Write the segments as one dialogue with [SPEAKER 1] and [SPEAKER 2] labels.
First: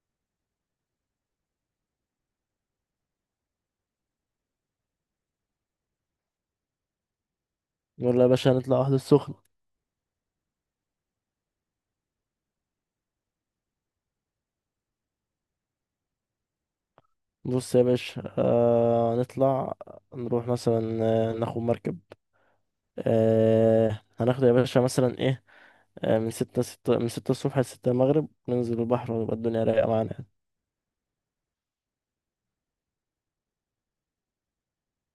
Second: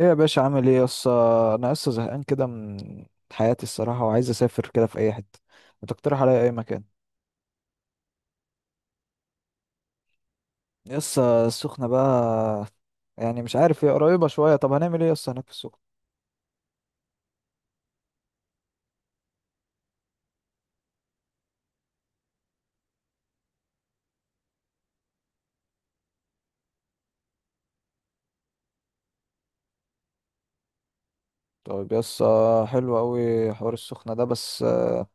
[SPEAKER 1] ايه يا باشا عامل ايه يس؟ انا لسه زهقان كده من حياتي الصراحه، وعايز اسافر كده في اي حته. ما تقترح عليا اي مكان؟
[SPEAKER 2] يلا يا باشا هنطلع واحدة السخنة.
[SPEAKER 1] يس السخنه بقى، يعني مش عارف، هي قريبه شويه. طب هنعمل ايه يس هناك في السخنه؟
[SPEAKER 2] بص يا باشا هنطلع، نروح مثلا، ناخد مركب، هناخد يا باشا مثلا ايه، من ستة ستة من 6 الصبح ل6 المغرب، ننزل البحر ويبقى الدنيا رايقة معانا يعني.
[SPEAKER 1] طيب يس، حلو قوي حوار السخنه ده. بس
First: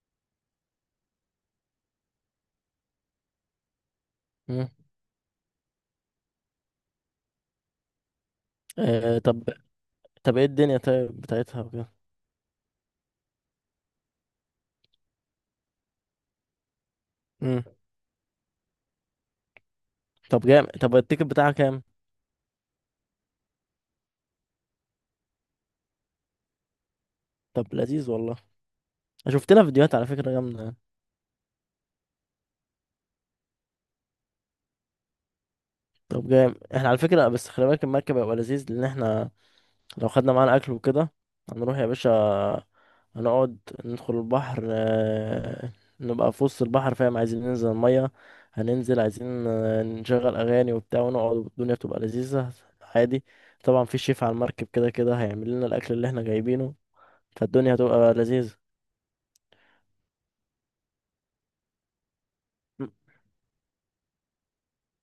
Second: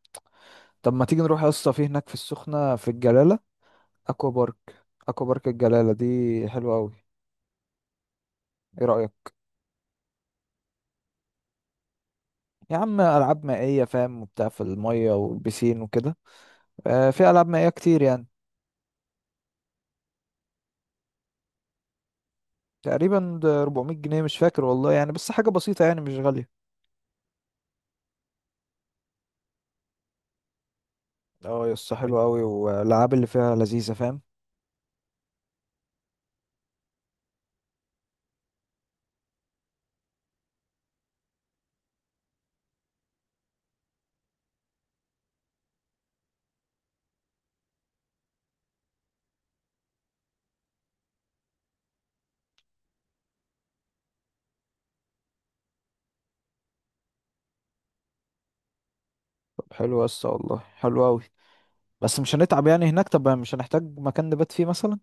[SPEAKER 1] طب ما تيجي نروح يس في هناك في السخنه في الجلاله اكوا بارك.
[SPEAKER 2] مم.
[SPEAKER 1] اكوا بارك الجلاله دي حلوه قوي. ايه
[SPEAKER 2] آه
[SPEAKER 1] رايك؟
[SPEAKER 2] طب طب ايه الدنيا طيب بتاعتها وكده.
[SPEAKER 1] يا عم العاب مائيه فاهم، وبتاع في الميه والبسين وكده. في العاب
[SPEAKER 2] مم.
[SPEAKER 1] مائيه كتير يعني.
[SPEAKER 2] طب جامد. طب التيكت بتاعها كام؟
[SPEAKER 1] تقريبا ده 400 جنيه، مش فاكر والله، يعني بس حاجة بسيطة، يعني مش غالية.
[SPEAKER 2] طب لذيذ والله، شفت لها فيديوهات على فكرة جامدة يعني.
[SPEAKER 1] اه يا اسطى، حلوة أوي، والألعاب اللي فيها لذيذة فاهم.
[SPEAKER 2] طب جامد. احنا على فكرة، بس خلي بالك المركب هيبقى لذيذ، لأن احنا لو خدنا معانا اكل وكده هنروح يا باشا، هنقعد، ندخل البحر، نبقى في وسط البحر فاهم، عايزين ننزل المية، هننزل عايزين نشغل أغاني وبتاع ونقعد والدنيا بتبقى لذيذة عادي. طبعا في شيف على المركب كده كده هيعمل لنا الأكل اللي احنا جايبينه، فالدنيا هتبقى لذيذة.
[SPEAKER 1] طب حلو يا اسطى والله، حلو أوي. بس مش هنتعب يعني
[SPEAKER 2] م-
[SPEAKER 1] هناك؟ طب مش هنحتاج مكان نبات فيه مثلا؟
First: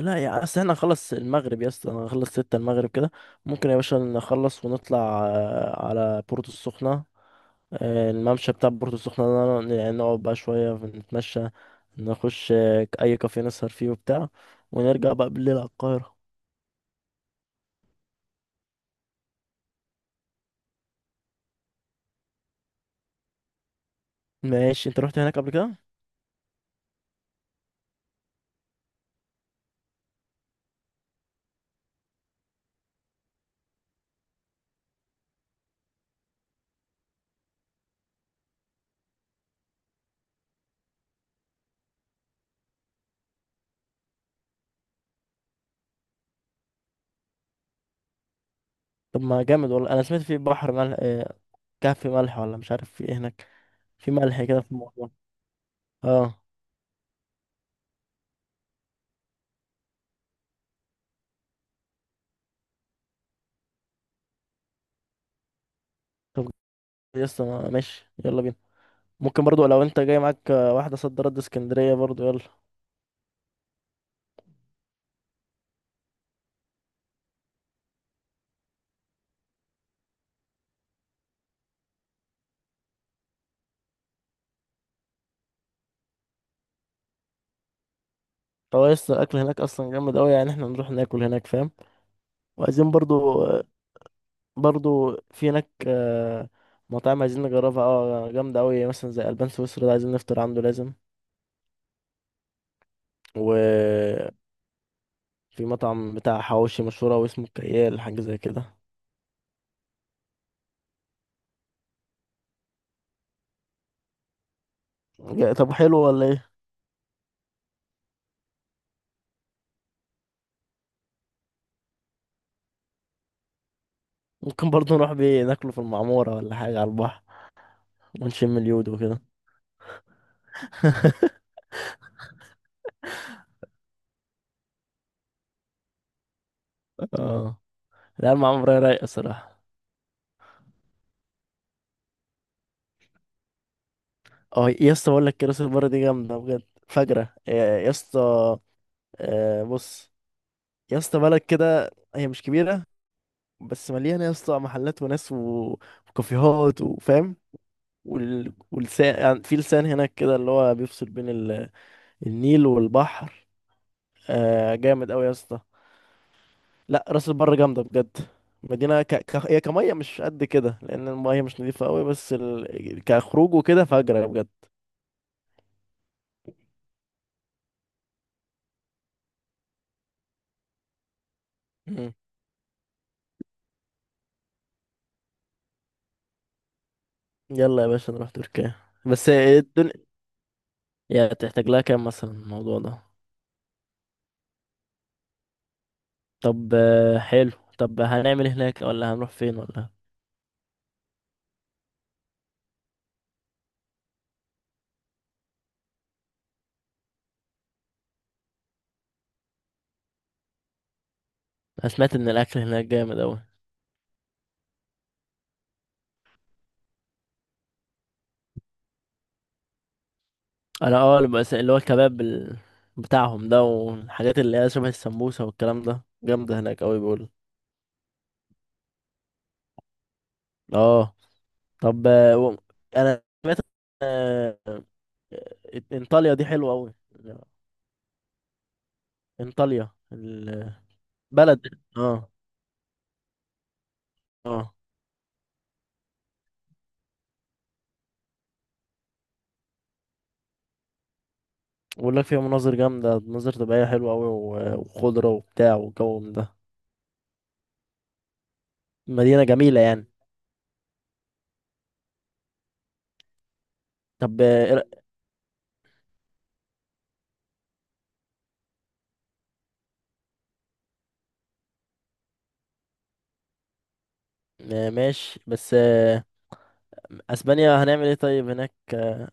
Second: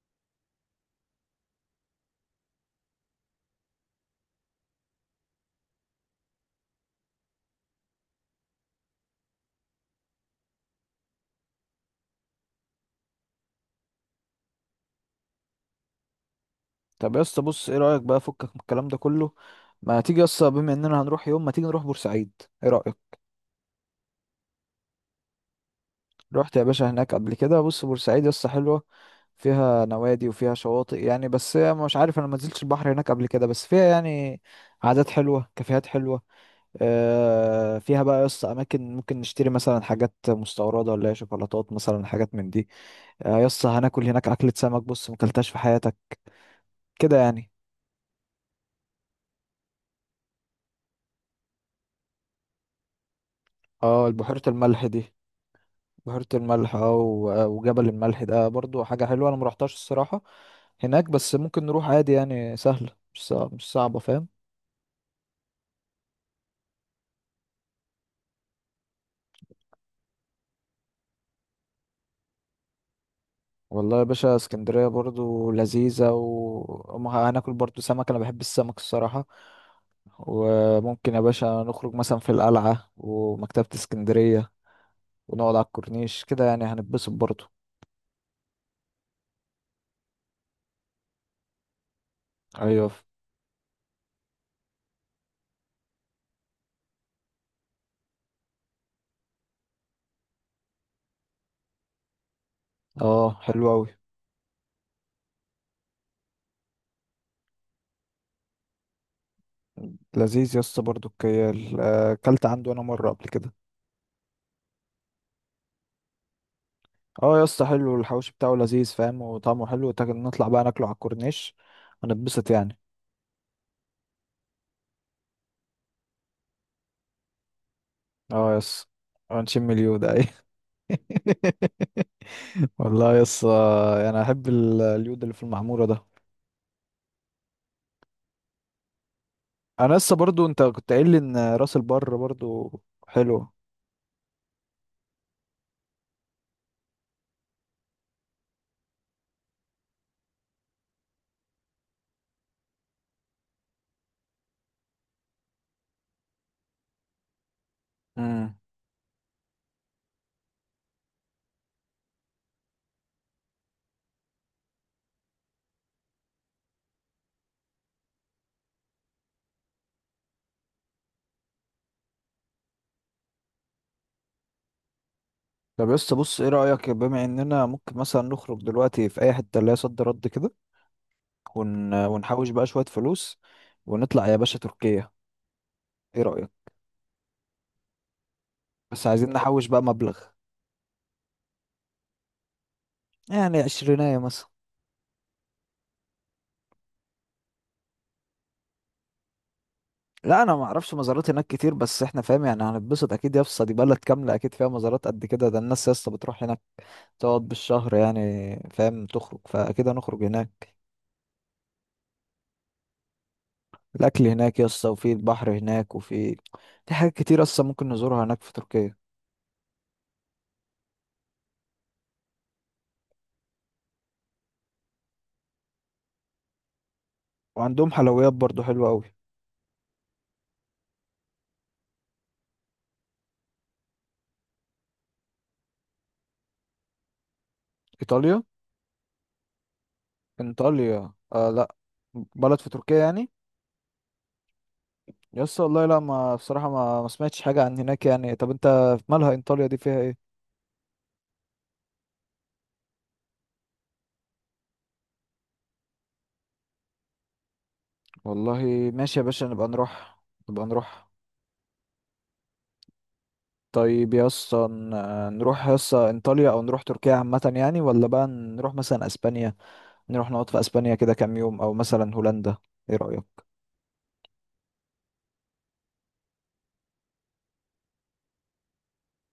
[SPEAKER 2] لا، يا أصل احنا نخلص المغرب يا اسطى، هنخلص 6 المغرب كده، ممكن يا باشا نخلص ونطلع على بورتو السخنة، الممشى بتاع بورتو السخنة ده يعني نقعد بقى شوية نتمشى، نخش أي كافيه نسهر فيه وبتاع، ونرجع بقى بالليل على القاهرة.
[SPEAKER 1] طب يا اسطى بص، ايه رأيك بقى؟ فكك من الكلام ده كله. ما تيجي يا اسطى، بما اننا هنروح يوم، ما تيجي نروح بورسعيد. ايه رأيك؟
[SPEAKER 2] ماشي، انت رحت هناك قبل كده؟
[SPEAKER 1] رحت يا باشا هناك قبل كده. بص بورسعيد يا اسطى حلوة، فيها نوادي وفيها شواطئ يعني. بس هي مش عارف، انا ما نزلتش البحر هناك قبل كده، بس فيها يعني عادات حلوة، كافيهات حلوة. فيها بقى يس اماكن ممكن نشتري مثلا حاجات مستورده، ولا هي شوكولاتات مثلا، حاجات من دي. يس هناكل هناك اكله سمك، بص مكلتهاش في حياتك كده يعني.
[SPEAKER 2] طب ما جامد والله، أنا سمعت في بحر ملح، كهف ملح ولا مش عارف في ايه هناك،
[SPEAKER 1] اه
[SPEAKER 2] في
[SPEAKER 1] البحيره
[SPEAKER 2] ملح كده في
[SPEAKER 1] الملح
[SPEAKER 2] الموضوع.
[SPEAKER 1] دي، بحيره
[SPEAKER 2] اه.
[SPEAKER 1] الملح اه وجبل الملح ده برضو حاجه حلوه. انا مروحتهاش الصراحه هناك، بس ممكن نروح عادي يعني، سهله، مش صعبه فاهم.
[SPEAKER 2] طب يسطا ماشي يلا بينا، ممكن برضو لو انت جاي معاك واحدة صد رد اسكندرية برضو، يلا.
[SPEAKER 1] والله يا باشا، اسكندرية برضو لذيذة، وهناكل برضو سمك، أنا بحب السمك الصراحة. وممكن يا باشا نخرج مثلا في القلعة ومكتبة اسكندرية، ونقعد على الكورنيش كده، يعني هنتبسط برضو.
[SPEAKER 2] هو يسطا الأكل هناك أصلا جامد أوي يعني، احنا نروح ناكل هناك فاهم،
[SPEAKER 1] ايوه.
[SPEAKER 2] وعايزين برضو برضو في هناك مطاعم عايزين نجربها، اه جامدة أوي، مثلا زي ألبان سويسرا ده عايزين نفطر عنده لازم.
[SPEAKER 1] اه حلو أوي.
[SPEAKER 2] وفي مطعم بتاع حواوشي مشهور أوي اسمه كيال، حاجة زي كده.
[SPEAKER 1] لذيذ يا اسطى برضو الكيال، أكلت عنده أنا مرة قبل كده.
[SPEAKER 2] طب حلو ولا ايه؟
[SPEAKER 1] اه يا اسطى حلو، الحوش بتاعه لذيذ فاهم، وطعمه حلو، نطلع بقى ناكله على الكورنيش، هنتبسط يعني.
[SPEAKER 2] ممكن برضو نروح بيه ناكله في المعمورة ولا حاجة على البحر،
[SPEAKER 1] اه
[SPEAKER 2] ونشم
[SPEAKER 1] يا اسطى،
[SPEAKER 2] اليود وكده.
[SPEAKER 1] ونشم اليود اي والله يس، انا احب اليود اللي في المعموره ده.
[SPEAKER 2] اه، لا المعمورة رايقة صراحة.
[SPEAKER 1] انا لسه برضو، انت كنت قايل لي ان راس البر برضو حلو.
[SPEAKER 2] اه يا اسطى، بقول لك كراسي البرة دي جامدة بجد، فجرة يا اسطى، بص يا اسطى، بلد كده هي مش كبيرة، بس مليانه يا اسطى محلات وناس وكافيهات، وفاهم،
[SPEAKER 1] امم.
[SPEAKER 2] واللسان، يعني في لسان هناك كده اللي هو بيفصل بين النيل والبحر. آه جامد قوي يا اسطى، لا راس البر جامده بجد. مدينه هي كميه مش قد كده لان الميه مش نظيفه قوي، بس كخروج وكده فجره بجد.
[SPEAKER 1] طب يس بص، ايه رايك بما اننا ممكن مثلا نخرج دلوقتي في اي حته اللي هي صد رد كده،
[SPEAKER 2] مم.
[SPEAKER 1] ونحوش بقى شويه فلوس، ونطلع يا باشا تركيا. ايه رايك؟
[SPEAKER 2] يلا يا باشا نروح تركيا.
[SPEAKER 1] بس
[SPEAKER 2] بس
[SPEAKER 1] عايزين نحوش بقى
[SPEAKER 2] الدنيا
[SPEAKER 1] مبلغ.
[SPEAKER 2] يعني تحتاج لها كام مثلا الموضوع ده؟
[SPEAKER 1] يعني عشرينية مثلا.
[SPEAKER 2] طب حلو. طب هنعمل هناك ولا هنروح فين ولا؟
[SPEAKER 1] لا انا ما اعرفش مزارات هناك كتير، بس احنا فاهم يعني هنتبسط اكيد. يا اسطى دي بلد كامله، اكيد فيها مزارات قد كده. ده الناس يا اسطى بتروح هناك تقعد بالشهر يعني، فاهم، تخرج، فاكيد هنخرج هناك.
[SPEAKER 2] انا سمعت ان الاكل هناك جامد اوي.
[SPEAKER 1] الاكل هناك يسطا، وفي البحر هناك، وفي حاجات كتير اصلا ممكن نزورها هناك في تركيا.
[SPEAKER 2] انا اه اللي اللي هو الكباب بتاعهم ده، والحاجات اللي هي شبه السمبوسه والكلام ده جامده هناك قوي بيقول.
[SPEAKER 1] وعندهم حلويات برضو حلوه قوي.
[SPEAKER 2] اه، طب انا سمعت، آه، آه، انطاليا دي حلوه قوي،
[SPEAKER 1] ايطاليا؟
[SPEAKER 2] انطاليا البلد.
[SPEAKER 1] انطاليا آه، لا
[SPEAKER 2] اه.
[SPEAKER 1] بلد في تركيا يعني.
[SPEAKER 2] اه،
[SPEAKER 1] يسطا والله لا، ما بصراحه ما سمعتش حاجه عن هناك يعني. طب انت مالها انطاليا دي، فيها ايه؟
[SPEAKER 2] بقول لك فيها مناظر جامده، مناظر طبيعيه حلوه قوي، وخضره وبتاع، والجو من ده،
[SPEAKER 1] والله ماشي يا باشا،
[SPEAKER 2] مدينه
[SPEAKER 1] نبقى
[SPEAKER 2] جميله يعني.
[SPEAKER 1] نروح. نبقى نروح. طيب يا
[SPEAKER 2] طب
[SPEAKER 1] اسطى
[SPEAKER 2] إيه
[SPEAKER 1] نروح يا اسطى انطاليا، او نروح تركيا عامه يعني، ولا بقى نروح مثلا اسبانيا، نروح نقعد في اسبانيا كده كام يوم، او مثلا هولندا. ايه رأيك؟
[SPEAKER 2] ماشي، بس اسبانيا هنعمل ايه طيب هناك،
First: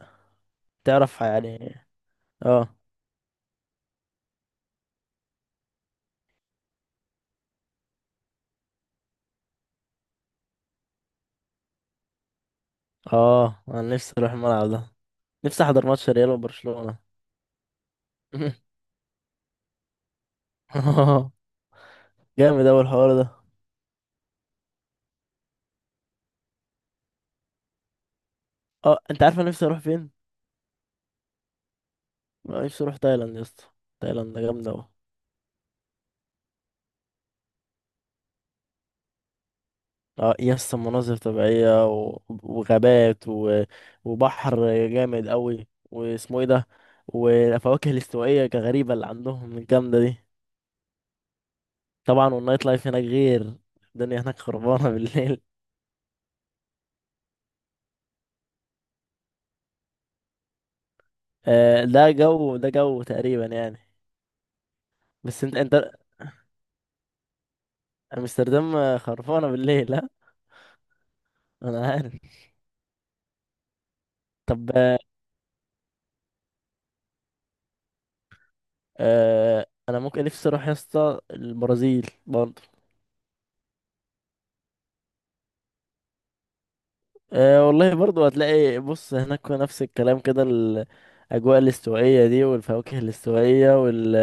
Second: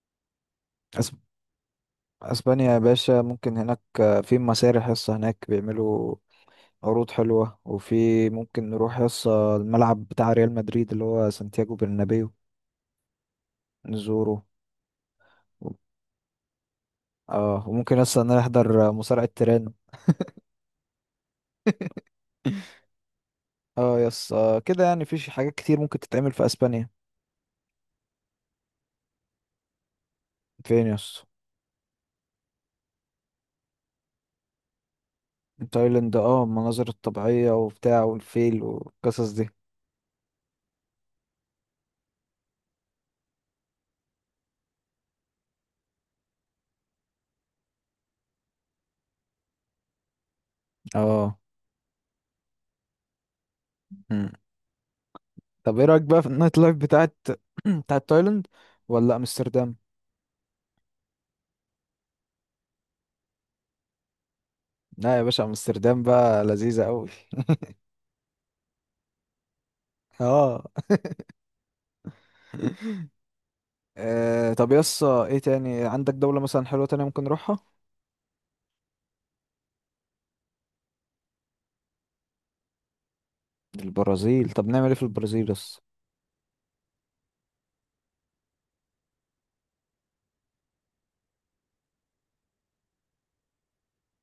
[SPEAKER 1] أسب...
[SPEAKER 2] تعرف يعني.
[SPEAKER 1] اسبانيا
[SPEAKER 2] اه.
[SPEAKER 1] يا باشا ممكن هناك في مسارح حصة هناك بيعملوا عروض حلوة، وفي ممكن نروح حصة الملعب بتاع ريال مدريد اللي هو سانتياغو برنابيو،
[SPEAKER 2] اه، انا نفسي اروح
[SPEAKER 1] نزوره.
[SPEAKER 2] الملعب ده، نفسي احضر ماتش ريال وبرشلونة.
[SPEAKER 1] اه وممكن لسه نحضر مصارعة تيران.
[SPEAKER 2] اه جامد اوي الحوار ده.
[SPEAKER 1] اه يس كده يعني في حاجات كتير ممكن تتعمل في اسبانيا.
[SPEAKER 2] اه، انت عارف انا نفسي اروح فين؟
[SPEAKER 1] فين يس؟
[SPEAKER 2] أنا نفسي اروح تايلاند يا اسطى، تايلاند جامده اوي.
[SPEAKER 1] تايلاند، اه المناظر الطبيعية وبتاع والفيل والقصص دي.
[SPEAKER 2] اه يا اسطى، مناظر طبيعيه وغابات وبحر جامد اوي، واسمه ايه ده، والفواكه الاستوائيه غريبه اللي عندهم الجامده دي.
[SPEAKER 1] اه
[SPEAKER 2] طبعا والنايت لايف هناك غير، الدنيا هناك خربانه بالليل.
[SPEAKER 1] طب ايه رايك بقى في النايت لايف بتاعت بتاعت تايلاند، ولا امستردام؟
[SPEAKER 2] آه ده جو، ده جو تقريبا يعني.
[SPEAKER 1] لا يا باشا
[SPEAKER 2] بس انت
[SPEAKER 1] امستردام بقى لذيذه قوي.
[SPEAKER 2] امستردام خرفانه بالليل ها؟
[SPEAKER 1] اه.
[SPEAKER 2] انا عارف. طب
[SPEAKER 1] طب يس، ايه تاني عندك دولة مثلا حلوة تانية ممكن نروحها؟
[SPEAKER 2] آه، انا ممكن نفسي اروح يا اسطى البرازيل برضه.
[SPEAKER 1] البرازيل؟ طب نعمل ايه في البرازيل يس؟
[SPEAKER 2] آه والله برضه هتلاقي، بص هناك نفس الكلام كده، الاجواء الاستوائيه دي، والفواكه الاستوائيه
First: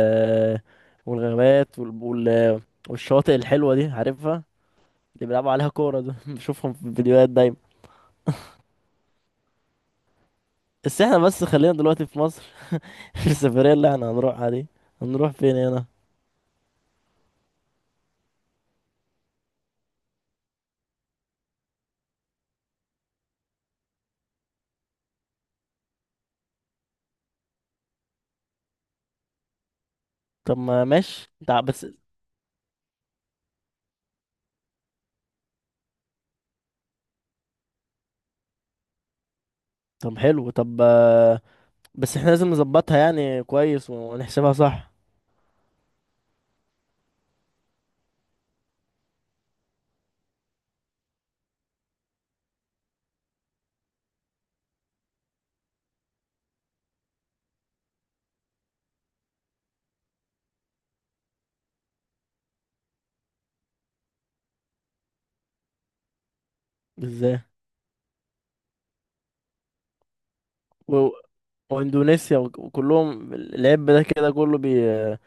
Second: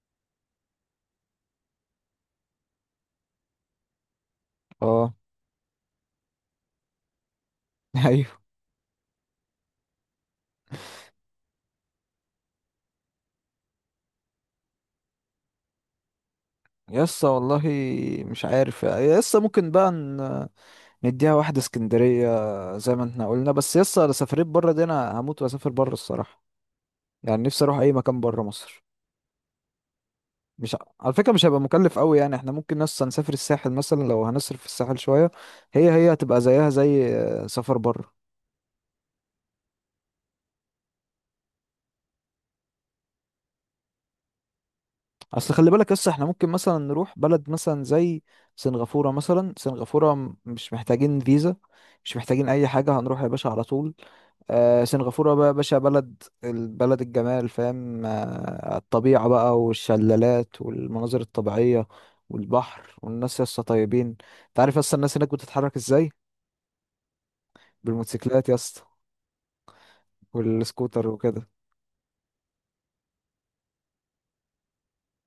[SPEAKER 2] والغابات والشواطئ الحلوه دي عارفها،
[SPEAKER 1] اه.
[SPEAKER 2] اللي بيلعبوا عليها كوره ده بشوفهم في الفيديوهات دايما.
[SPEAKER 1] ايوه.
[SPEAKER 2] بس احنا بس خلينا دلوقتي في مصر، في السفريه اللي احنا هنروحها دي، هنروح فين هنا؟
[SPEAKER 1] يس والله مش عارف يس، ممكن بقى نديها واحدة اسكندرية زي ما احنا قلنا. بس يس انا سافرت بره دي، انا هموت واسافر بره الصراحة، يعني نفسي اروح اي مكان بره مصر.
[SPEAKER 2] طب
[SPEAKER 1] مش ع-
[SPEAKER 2] ما
[SPEAKER 1] على فكرة
[SPEAKER 2] ماشي
[SPEAKER 1] مش هيبقى
[SPEAKER 2] بس.
[SPEAKER 1] مكلف قوي يعني، احنا ممكن نص نسافر الساحل مثلا، لو هنصرف في الساحل شوية، هي هتبقى زيها زي سفر بره.
[SPEAKER 2] طب حلو، طب بس احنا لازم نظبطها يعني كويس، ونحسبها صح.
[SPEAKER 1] اصل خلي بالك لسه احنا ممكن مثلا نروح بلد مثلا زي سنغافورة مثلا. سنغافورة مش محتاجين فيزا، مش محتاجين اي حاجة، هنروح يا باشا على طول. آه سنغافورة بقى يا باشا بلد، البلد الجمال فاهم. آه الطبيعة بقى، والشلالات، والمناظر الطبيعية، والبحر، والناس يا اسطى طيبين. انت عارف اصلا الناس هناك بتتحرك ازاي؟
[SPEAKER 2] ازاي؟
[SPEAKER 1] بالموتوسيكلات يا اسطى، والسكوتر
[SPEAKER 2] و...
[SPEAKER 1] وكده.
[SPEAKER 2] واندونيسيا وكلهم، العب ده كده كله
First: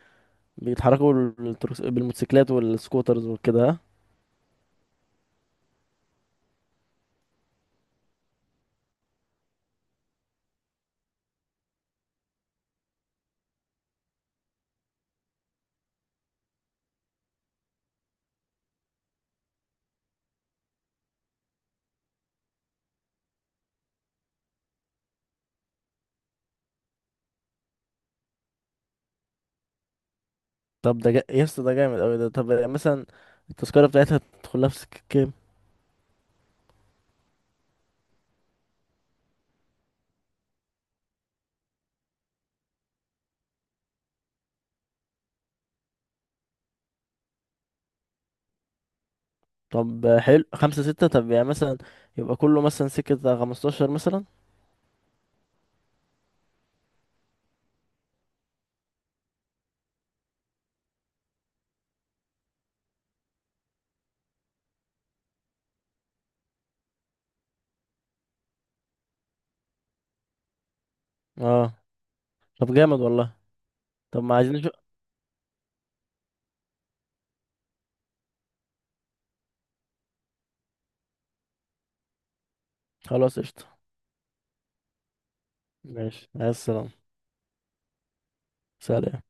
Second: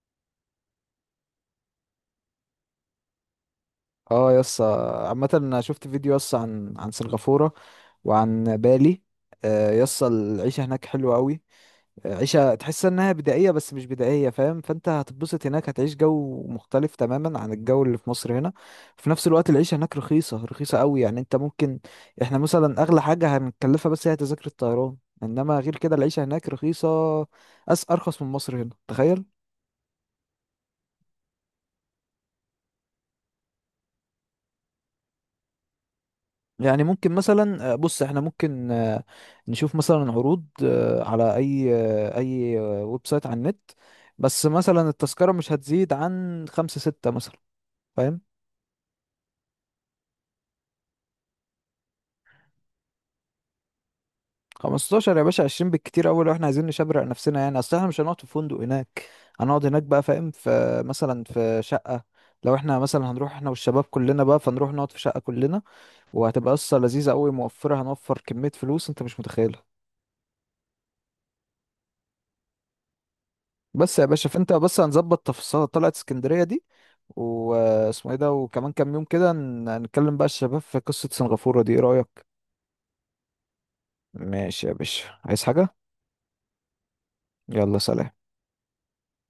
[SPEAKER 2] بيتحركوا بالموتوسيكلات والسكوترز وكده، ها؟
[SPEAKER 1] اه يس عامة، انا شفت فيديو يس عن سنغافورة وعن بالي. يس العيشة هناك حلوة قوي. عيشة تحس انها بدائية، بس مش بدائية فاهم. فانت هتتبسط هناك، هتعيش جو مختلف تماما عن الجو اللي في مصر هنا. في نفس الوقت العيشة هناك رخيصة، رخيصة قوي يعني. انت ممكن، احنا مثلا اغلى حاجة هنكلفها بس هي تذاكر الطيران، انما غير كده العيشة هناك رخيصة، أرخص من مصر هنا، تخيل.
[SPEAKER 2] طب يا اسطى ده جامد اوي ده، طب يعني مثلا التذكرة بتاعتها تدخلها في سكة كام؟
[SPEAKER 1] يعني ممكن مثلا بص احنا ممكن نشوف مثلا عروض على اي ويب سايت على النت. بس مثلا التذكرة مش هتزيد عن خمسة ستة مثلا فاهم.
[SPEAKER 2] طب حلو، خمسة ستة. طب يعني مثلا يبقى كله مثلا سكة 15 مثلا.
[SPEAKER 1] 15 يا باشا، 20 بالكتير أوي لو احنا عايزين نشبرق نفسنا، يعني اصل احنا مش هنقعد في فندق هناك، هنقعد هناك بقى فاهم في مثلا في شقة. لو احنا مثلا هنروح احنا والشباب كلنا بقى، فنروح نقعد في شقة كلنا، وهتبقى قصة لذيذة أوي موفرة، هنوفر كمية فلوس انت مش متخيل.
[SPEAKER 2] اه طب جامد والله.
[SPEAKER 1] بس يا
[SPEAKER 2] طب
[SPEAKER 1] باشا،
[SPEAKER 2] ما
[SPEAKER 1] فانت
[SPEAKER 2] عايزين نشوف.
[SPEAKER 1] بس هنظبط تفاصيل طلعت اسكندرية دي، واسمه ايه ده، وكمان كام يوم كده هنتكلم بقى الشباب في قصة سنغافورة دي. ايه رأيك؟
[SPEAKER 2] خلاص، قشطة.
[SPEAKER 1] ماشي يا باشا، عايز حاجة؟
[SPEAKER 2] ماشي، عايز السلامة.
[SPEAKER 1] يلا سلام.
[SPEAKER 2] سلام.